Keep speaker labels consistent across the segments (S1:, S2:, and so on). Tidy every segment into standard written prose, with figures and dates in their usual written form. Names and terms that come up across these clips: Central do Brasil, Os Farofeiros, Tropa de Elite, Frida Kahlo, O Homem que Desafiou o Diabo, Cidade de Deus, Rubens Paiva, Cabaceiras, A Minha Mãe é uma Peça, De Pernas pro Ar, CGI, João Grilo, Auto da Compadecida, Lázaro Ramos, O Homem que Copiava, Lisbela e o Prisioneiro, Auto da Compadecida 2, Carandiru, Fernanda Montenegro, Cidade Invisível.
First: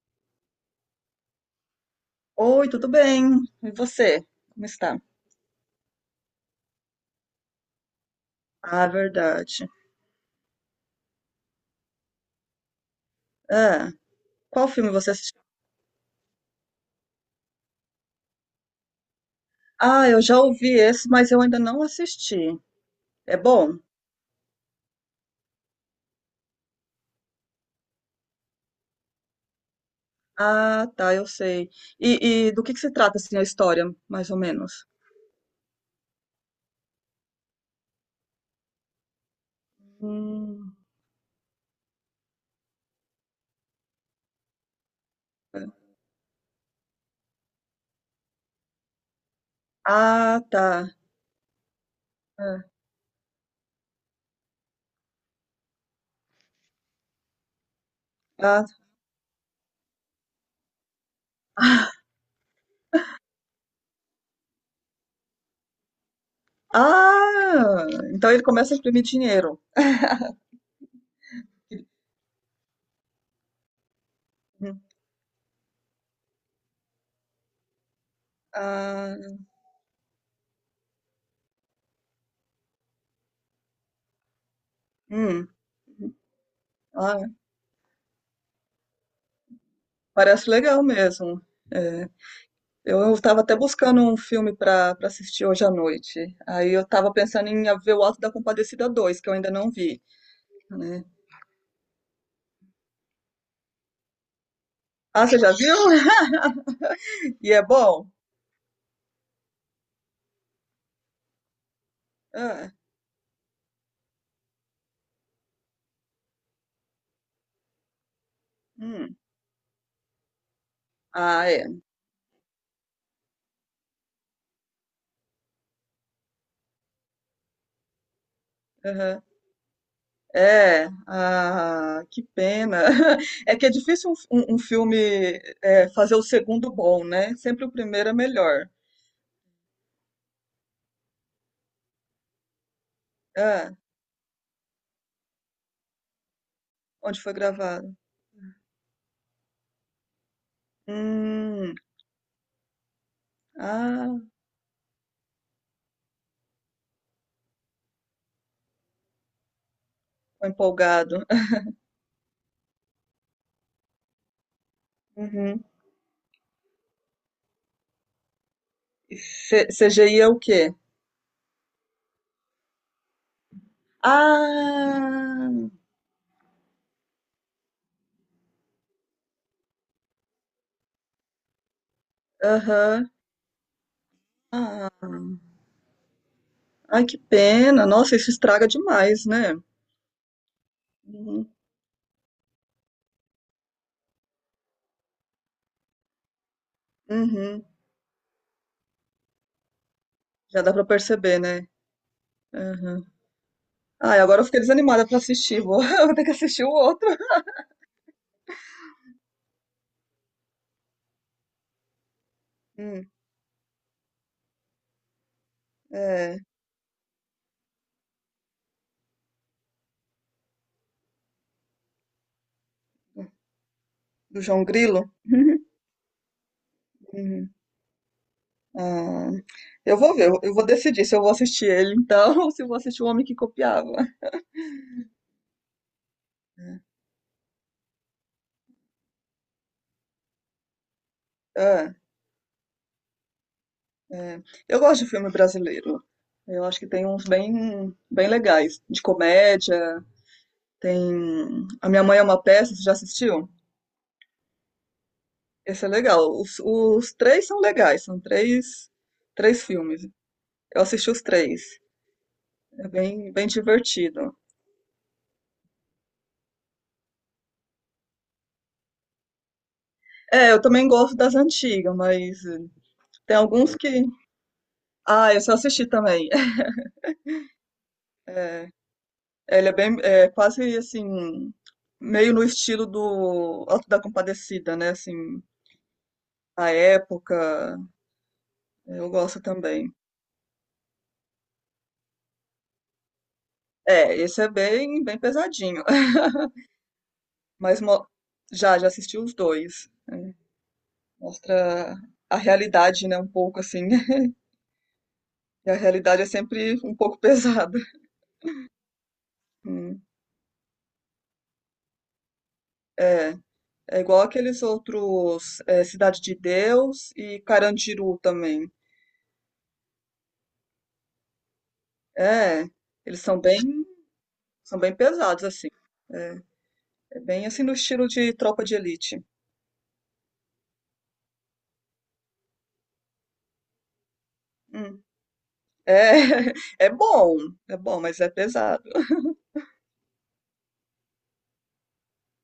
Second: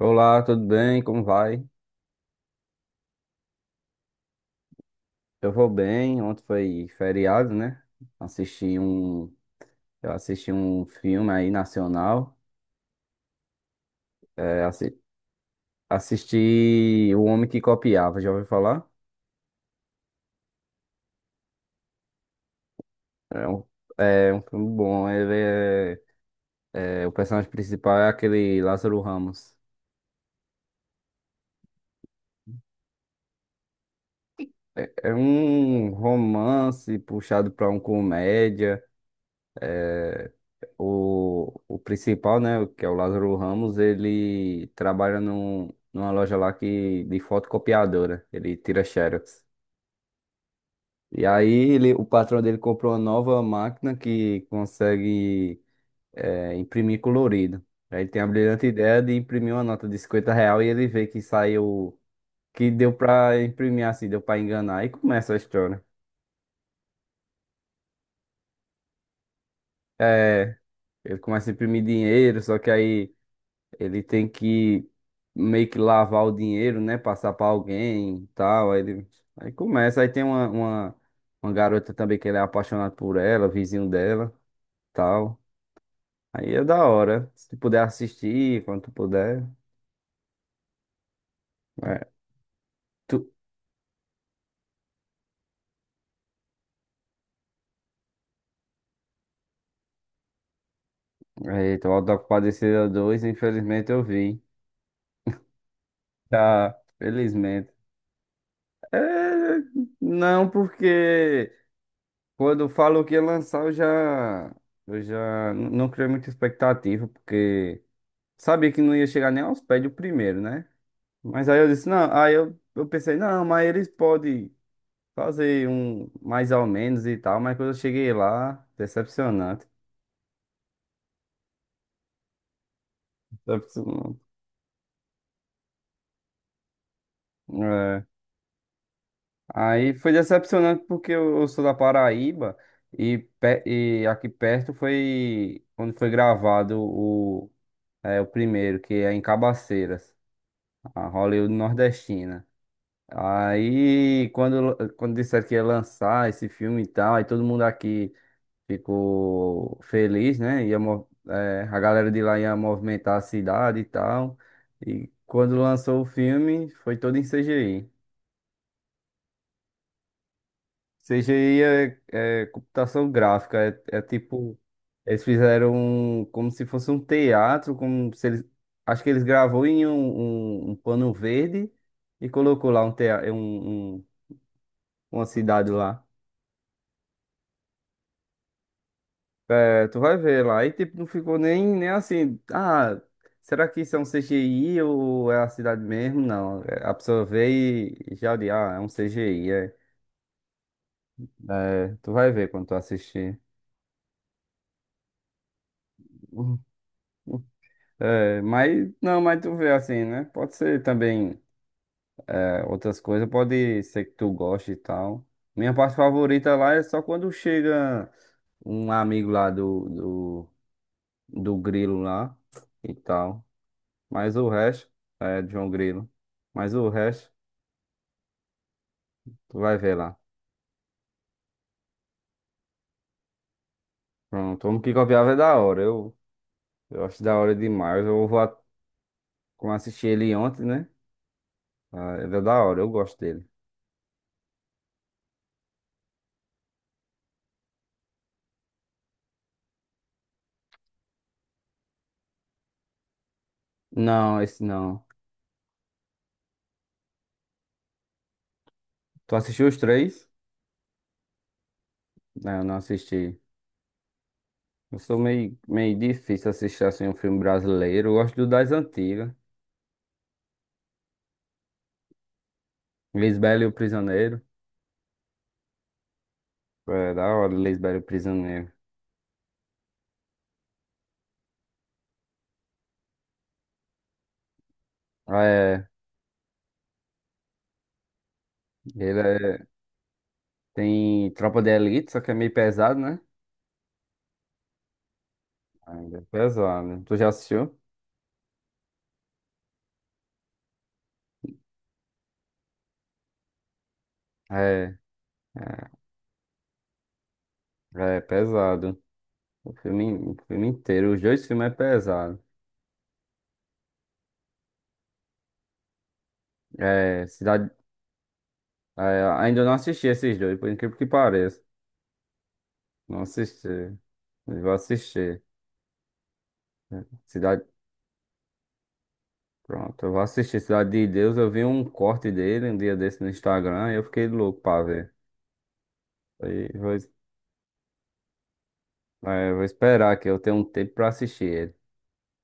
S1: Olá, tudo bem? Como vai?
S2: Oi, tudo bem? E você? Como está?
S1: Eu vou bem. Ontem foi feriado, né? Assisti
S2: Ah,
S1: um,
S2: verdade.
S1: eu assisti um filme aí nacional.
S2: Ah,
S1: É,
S2: qual filme você assistiu?
S1: assisti O Homem que Copiava, já ouviu falar?
S2: Ah, eu já ouvi esse, mas eu ainda não assisti. É
S1: É um,
S2: bom?
S1: é um filme bom. O personagem principal é aquele Lázaro Ramos.
S2: Ah, tá, eu sei. E do que se trata, assim, a história, mais ou menos?
S1: É um romance puxado pra um comédia.
S2: Hum.
S1: O principal, né, que é o Lázaro Ramos, ele trabalha numa loja lá que, de fotocopiadora, ele tira Xerox.
S2: Ah, tá.
S1: E aí o patrão dele
S2: É.
S1: comprou uma nova máquina que consegue imprimir colorido. Aí ele tem a
S2: Ah,
S1: brilhante
S2: tá.
S1: ideia de imprimir uma nota de R$ 50 e ele vê que saiu, que deu pra imprimir assim, deu pra enganar e começa a história.
S2: Ah, então ele começa a imprimir dinheiro.
S1: É, ele começa a imprimir dinheiro, só que aí ele tem
S2: Hum.
S1: que meio que lavar o dinheiro, né? Passar pra alguém e tal.
S2: Ah,
S1: Aí começa. Aí tem uma garota também que ele é apaixonado por ela, vizinho dela, tal.
S2: hum.
S1: Aí é da
S2: Ah,
S1: hora. Se tu puder assistir, quando tu puder.
S2: parece legal mesmo. É.
S1: É,
S2: Eu
S1: tu...
S2: estava até buscando um filme para assistir hoje à noite. Aí eu estava pensando em ver o Alto da Compadecida dois, que eu ainda não vi, né?
S1: Eita, o Auto da Compadecida 2, infelizmente eu vi.
S2: Ah, você já viu?
S1: Tá,
S2: E é
S1: felizmente.
S2: bom?
S1: É, não, porque quando
S2: Ah,
S1: falou que ia lançar, eu já. Eu já não criei muita expectativa, porque. Sabia que não ia
S2: hum.
S1: chegar nem aos pés do primeiro, né? Mas
S2: Ah,
S1: aí eu
S2: é.
S1: disse, não, aí eu pensei, não, mas eles podem fazer um mais ou menos e tal, mas quando eu cheguei lá,
S2: Aham.
S1: decepcionante.
S2: É. Ah, que pena. É que é difícil
S1: Decepcionante.
S2: um filme fazer o segundo bom, né? Sempre o
S1: É.
S2: primeiro é melhor.
S1: Aí foi decepcionante porque eu sou da Paraíba
S2: Ah,
S1: e aqui perto foi quando foi gravado
S2: onde foi gravado?
S1: o primeiro, que é em Cabaceiras, a Hollywood
S2: Hum.
S1: nordestina.
S2: Ah,
S1: Aí, quando disseram que ia lançar esse filme e tal, aí todo mundo aqui ficou feliz,
S2: tô
S1: né?
S2: empolgado.
S1: A galera de lá ia movimentar a cidade e tal. E quando
S2: Uhum.
S1: lançou o filme, foi todo em CGI.
S2: E CGI é o quê?
S1: CGI é computação gráfica, é tipo.
S2: Ah,
S1: Como se fosse um teatro, como se eles. Acho que eles gravou em um pano verde e colocou lá
S2: aham. Ah,
S1: uma cidade lá.
S2: ai, que pena. Nossa, isso estraga demais, né?
S1: É, tu vai ver lá. E tipo, não ficou
S2: Uhum,
S1: nem assim. Ah, será que isso é um CGI ou é a cidade mesmo? Não. É, a pessoa vê
S2: uhum.
S1: e já é um CGI. É.
S2: Já dá pra perceber, né?
S1: É, tu vai ver quando tu
S2: Uhum.
S1: assistir.
S2: Ai, agora eu fiquei desanimada pra assistir. Vou, eu vou ter que assistir o outro.
S1: É, mas não, mas tu vê assim, né? Pode ser também outras
S2: Hum,
S1: coisas, pode ser que tu goste e tal. Minha parte
S2: é,
S1: favorita lá é só quando chega um amigo lá do Grilo lá e tal. Mas
S2: do
S1: o
S2: João
S1: resto,
S2: Grilo.
S1: é de João Grilo. Mas o resto,
S2: Uhum. Ah,
S1: tu vai ver
S2: eu vou
S1: lá.
S2: ver, eu vou decidir se eu vou assistir ele então, ou se eu vou assistir O Homem que Copiava.
S1: Pronto, o Homem que Copiava é da hora. Eu acho da hora demais. Como eu assisti ele ontem, né?
S2: É,
S1: Ah, ele é da hora, eu gosto dele.
S2: é. Eu gosto de filme brasileiro. Eu acho que tem uns bem, bem legais, de comédia. Tem A Minha Mãe é uma Peça, você já assistiu?
S1: Não, esse não.
S2: Esse é legal. Os três são legais, são três,
S1: Tu
S2: três
S1: assistiu os
S2: filmes.
S1: três?
S2: Eu assisti os três.
S1: Não, eu não
S2: É bem,
S1: assisti.
S2: bem divertido.
S1: Eu sou meio, meio difícil assistir assim um filme brasileiro. Eu gosto do das antigas.
S2: É, eu também gosto das antigas, mas tem
S1: Lisbela e o
S2: alguns que.
S1: Prisioneiro.
S2: Ah, esse eu assisti também.
S1: É da hora, Lisbela e o
S2: É,
S1: Prisioneiro.
S2: ele é bem, é quase assim, meio no estilo do Auto da Compadecida, né? Assim,
S1: Ah, é,
S2: a época, eu
S1: ele
S2: gosto
S1: é,
S2: também.
S1: tem Tropa de Elite, só que é meio pesado, né?
S2: É, esse é bem, bem pesadinho.
S1: Ainda é pesado. Tu já assistiu?
S2: Mas mo- já assisti os dois. Mostra a realidade, né, um pouco assim.
S1: É,
S2: E a realidade é sempre um pouco pesada.
S1: é pesado.
S2: Hum,
S1: O filme inteiro, os dois filmes é pesado.
S2: É, é igual aqueles outros, é, Cidade de Deus
S1: É,
S2: e
S1: Cidade.
S2: Carandiru também.
S1: É, ainda não assisti esses dois, por incrível que pareça.
S2: É,
S1: Não
S2: eles
S1: assisti. Mas vou
S2: são bem
S1: assistir.
S2: pesados assim. É,
S1: É,
S2: é bem assim
S1: Cidade.
S2: no estilo de Tropa de Elite.
S1: Pronto, eu vou assistir Cidade de Deus. Eu vi um corte dele um dia desse no Instagram e eu fiquei louco pra
S2: Hum,
S1: ver.
S2: É,
S1: Aí
S2: é
S1: vou, es-
S2: bom, é bom, mas é pesado.
S1: é, Vou esperar que eu tenha um tempo pra assistir ele.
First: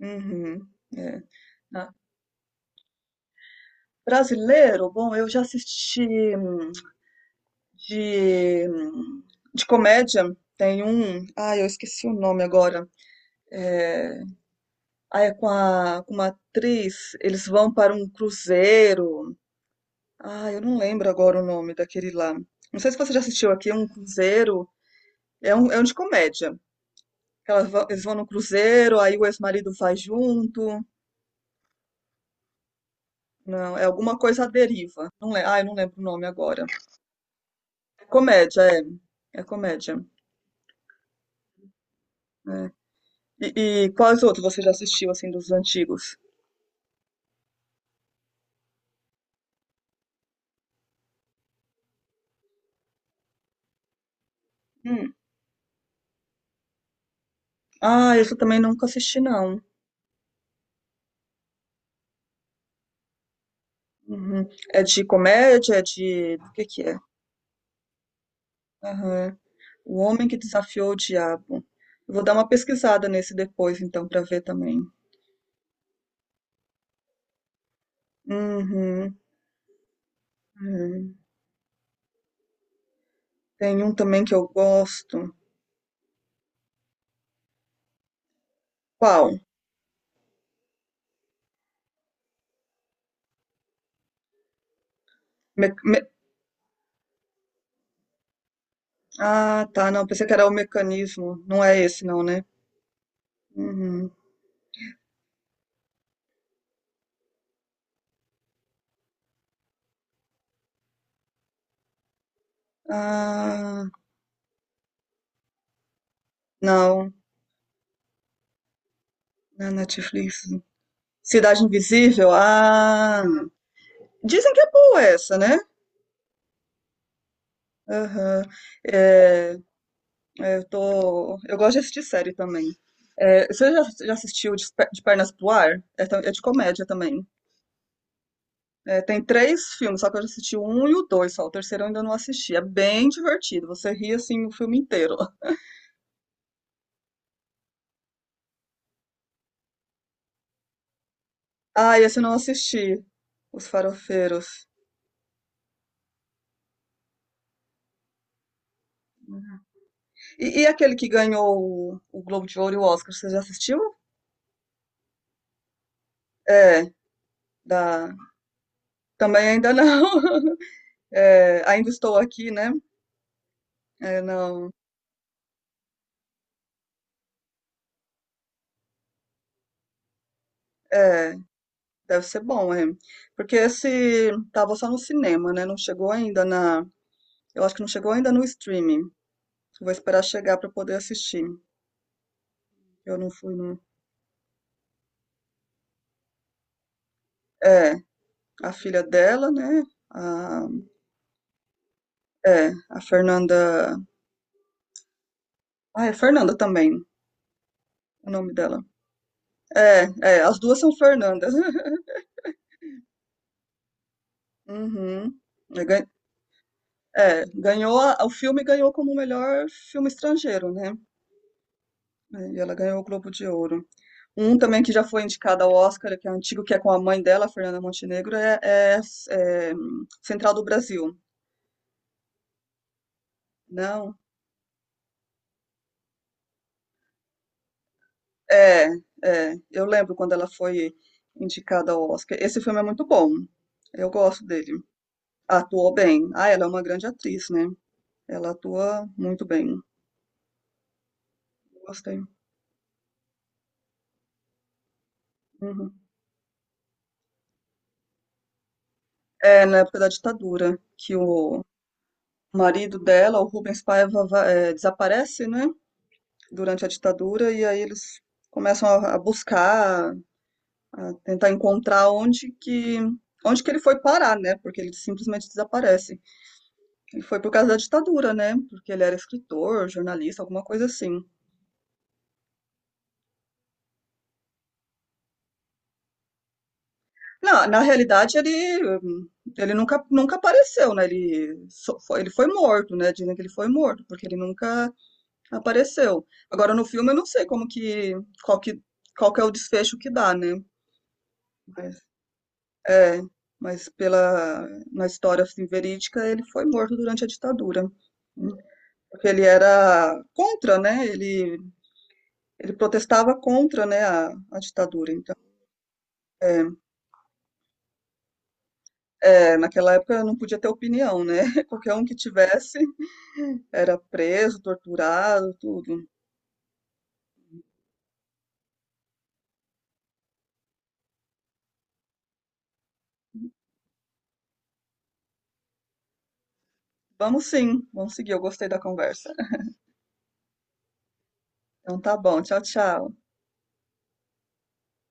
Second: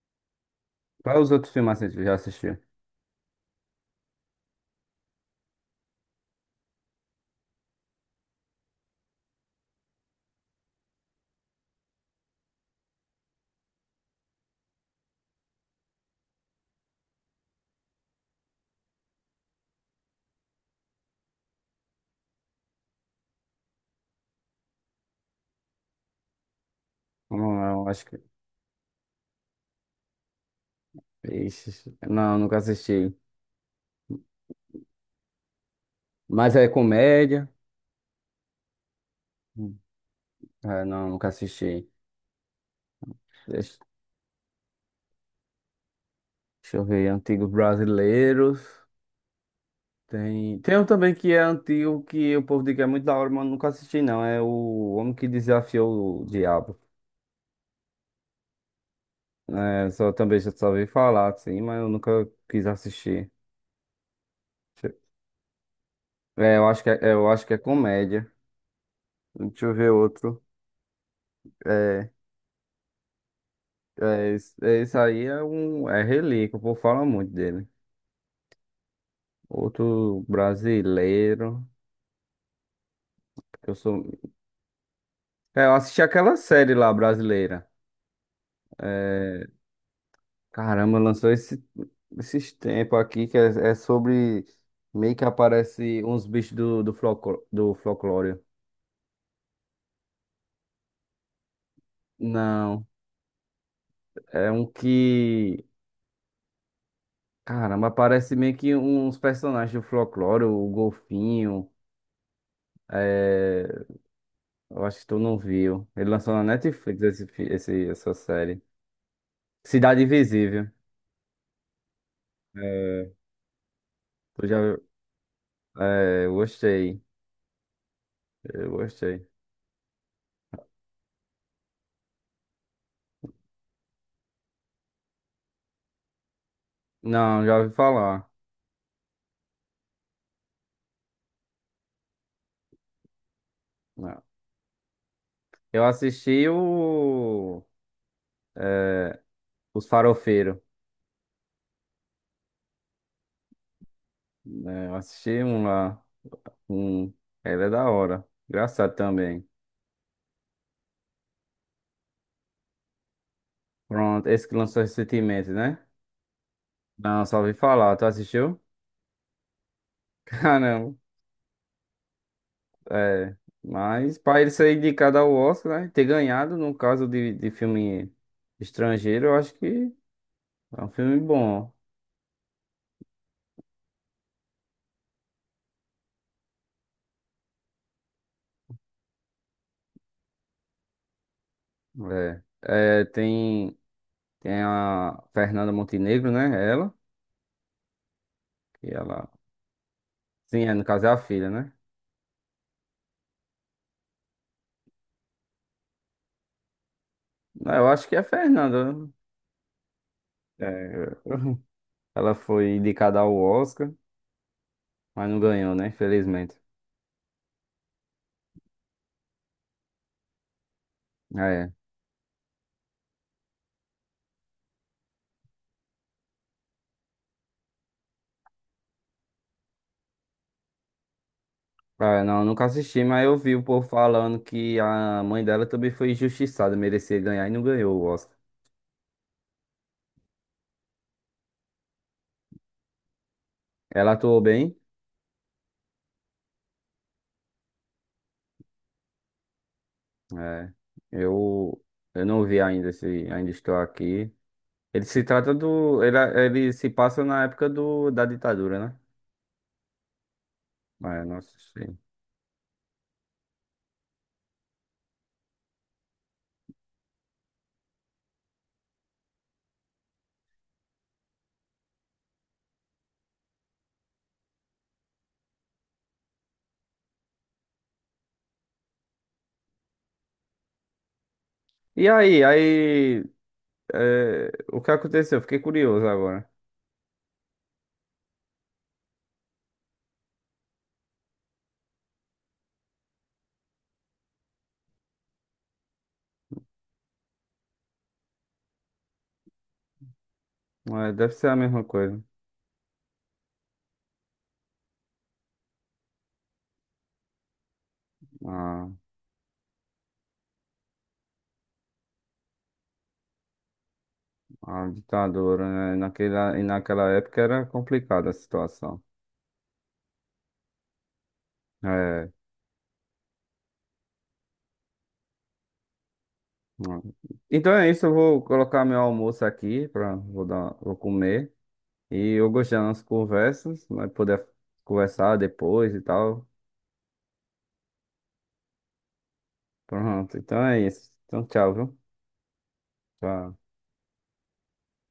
S2: Uhum,
S1: Quais
S2: é.
S1: os outros filmes assim que
S2: Ah,
S1: tu já assistiu?
S2: brasileiro, bom, eu já assisti hum, de, de comédia. Tem um. Ah, eu esqueci o nome agora. É, ah, é com, a, com uma atriz. Eles vão para um cruzeiro. Ah, eu não lembro agora o nome daquele lá. Não sei se você já assistiu aqui, um cruzeiro. É um de comédia.
S1: Não,
S2: Elas vão,
S1: não,
S2: eles
S1: acho
S2: vão
S1: que.
S2: no cruzeiro, aí o ex-marido vai junto.
S1: Ixi, não, nunca assisti.
S2: Não, é alguma coisa à deriva. Não, ah, eu não lembro o nome
S1: Mas é
S2: agora.
S1: comédia.
S2: É comédia, é. É
S1: Hum.
S2: comédia.
S1: É, não, nunca assisti.
S2: É.
S1: Deixa,
S2: E quais outros você já assistiu, assim, dos antigos?
S1: Deixa eu ver, antigos brasileiros. Tem um também que é antigo, que o povo diz que é muito da hora, mas nunca assisti, não. É o Homem
S2: Hum.
S1: que Desafiou o Diabo.
S2: Ah, esse eu também nunca assisti, não.
S1: É, só, também já só ouvi falar, assim, mas eu nunca quis assistir.
S2: Uhum. É
S1: Deixa
S2: de comédia? É de. O
S1: É,
S2: que que é?
S1: eu acho que é comédia.
S2: Aham.
S1: Deixa eu ver
S2: O Homem que
S1: outro.
S2: Desafiou o Diabo.
S1: É,
S2: Eu vou dar uma pesquisada nesse depois, então, pra ver também.
S1: Esse aí é relíquia, o povo fala muito dele.
S2: Uhum.
S1: Outro
S2: Uhum.
S1: brasileiro, que eu
S2: Tem um
S1: sou,
S2: também que eu gosto.
S1: Eu assisti aquela série lá brasileira.
S2: Qual?
S1: É, caramba, lançou esses tempos aqui que é sobre meio que
S2: Me-
S1: aparece
S2: me-
S1: uns bichos do folclore.
S2: Ah, tá, não. Pensei que era o mecanismo. Não é esse, não, né?
S1: Não,
S2: Uhum.
S1: é um que. Caramba, aparece meio que uns personagens do folclore, o Golfinho. É,
S2: Ah,
S1: eu acho que tu não viu. Ele lançou na Netflix
S2: não.
S1: essa série.
S2: Na
S1: Cidade
S2: Netflix.
S1: Invisível.
S2: Cidade Invisível?
S1: É,
S2: Ah.
S1: Tu
S2: Dizem que é
S1: já.
S2: boa essa, né?
S1: É, eu gostei.
S2: Aham.
S1: Eu gostei.
S2: É, eu tô. Eu gosto de assistir série também. É, você já assistiu De Pernas pro Ar? É, é de comédia também.
S1: Não, já ouvi falar.
S2: É, tem três filmes, só que eu já assisti o um e o dois só. O terceiro eu ainda não assisti. É bem divertido. Você ri
S1: Não.
S2: assim o filme inteiro.
S1: Eu assisti o... Os Farofeiros.
S2: Ah, esse eu não assisti. Os Farofeiros.
S1: Né? Eu assisti um lá. Um... Ele é da hora. Engraçado também.
S2: E aquele que ganhou o Globo de Ouro e o Oscar, você já assistiu?
S1: Pronto, esse que lançou recentemente, né?
S2: É,
S1: Não, só ouvi falar. Tu
S2: da.
S1: assistiu?
S2: Também ainda não.
S1: Caramba.
S2: É, ainda estou aqui, né?
S1: É. Mas
S2: É,
S1: pra ele
S2: não.
S1: ser indicado ao Oscar, né? Ter ganhado, no caso de filme estrangeiro, eu acho que é um filme
S2: É.
S1: bom.
S2: Deve ser bom, é. Porque esse tava só no cinema, né? Não chegou ainda na. Eu acho que não chegou ainda no streaming. Vou esperar chegar para poder assistir.
S1: É. É,
S2: Eu não fui
S1: tem,
S2: no.
S1: tem a Fernanda Montenegro, né? Ela.
S2: É, a
S1: Que
S2: filha
S1: ela.
S2: dela, né?
S1: Sim,
S2: A...
S1: é, no caso é a filha, né?
S2: É, a Fernanda. Ah, é Fernanda também,
S1: Ah, eu acho que é a
S2: o nome dela.
S1: Fernanda. Né?
S2: É, é, as duas são
S1: É,
S2: Fernandas.
S1: ela foi indicada ao Oscar, mas
S2: Uhum.
S1: não ganhou,
S2: É,
S1: né? Infelizmente.
S2: é, ganhou, o filme ganhou como melhor filme estrangeiro, né?
S1: Ah, é.
S2: É, e ela ganhou o Globo de Ouro. Um também que já foi indicado ao Oscar, que é antigo, que é com a mãe dela, Fernanda Montenegro, Central do Brasil.
S1: Ah, não, eu nunca assisti, mas eu vi o povo
S2: Não,
S1: falando que a mãe dela também foi injustiçada, merecia ganhar e não ganhou o Oscar.
S2: é, é. Eu lembro quando ela foi indicada ao Oscar. Esse filme é muito bom. Eu
S1: Ela atuou
S2: gosto dele.
S1: bem.
S2: Atuou bem. Ah, ela é uma grande atriz, né? Ela atua muito bem.
S1: É. Eu,
S2: Gostei.
S1: eu não vi ainda se ainda estou aqui. Ele se trata
S2: Uhum.
S1: do. Ele se passa na época da ditadura, né?
S2: É na época da ditadura que
S1: Mas não
S2: o
S1: assisti.
S2: marido dela, o Rubens Paiva, é, desaparece, né? Durante a ditadura e aí eles começam a buscar a tentar encontrar onde que ele foi parar, né? Porque ele simplesmente desaparece. Ele foi por causa da ditadura, né? Porque ele era escritor, jornalista, alguma coisa assim.
S1: E aí, aí. O que aconteceu? Fiquei curioso agora.
S2: Na realidade, ele, ele nunca apareceu, né? Ele, só foi, ele foi morto, né? Dizem que ele foi morto, porque ele nunca apareceu. Agora, no filme, eu não sei como que, qual que, qual que é o desfecho que dá, né?
S1: É, deve ser a mesma
S2: Mas,
S1: coisa.
S2: é, mas pela, na história assim, verídica, ele foi morto durante a ditadura.
S1: A,
S2: Porque ele era contra, né? Ele protestava contra, né, a
S1: a
S2: ditadura. Então,
S1: ditadura, né? E
S2: é,
S1: naquela época era complicada a situação.
S2: é, naquela época não podia ter opinião, né? Qualquer um que
S1: É.
S2: tivesse era preso, torturado, tudo.
S1: Então é isso, eu vou colocar meu almoço aqui para vou comer. E eu gostei das nossas conversas, vai poder conversar depois e tal.
S2: Vamos sim, vamos seguir. Eu gostei da conversa.
S1: Pronto, então é isso. Então tchau, viu?
S2: Então tá bom, tchau, tchau.
S1: Tchau.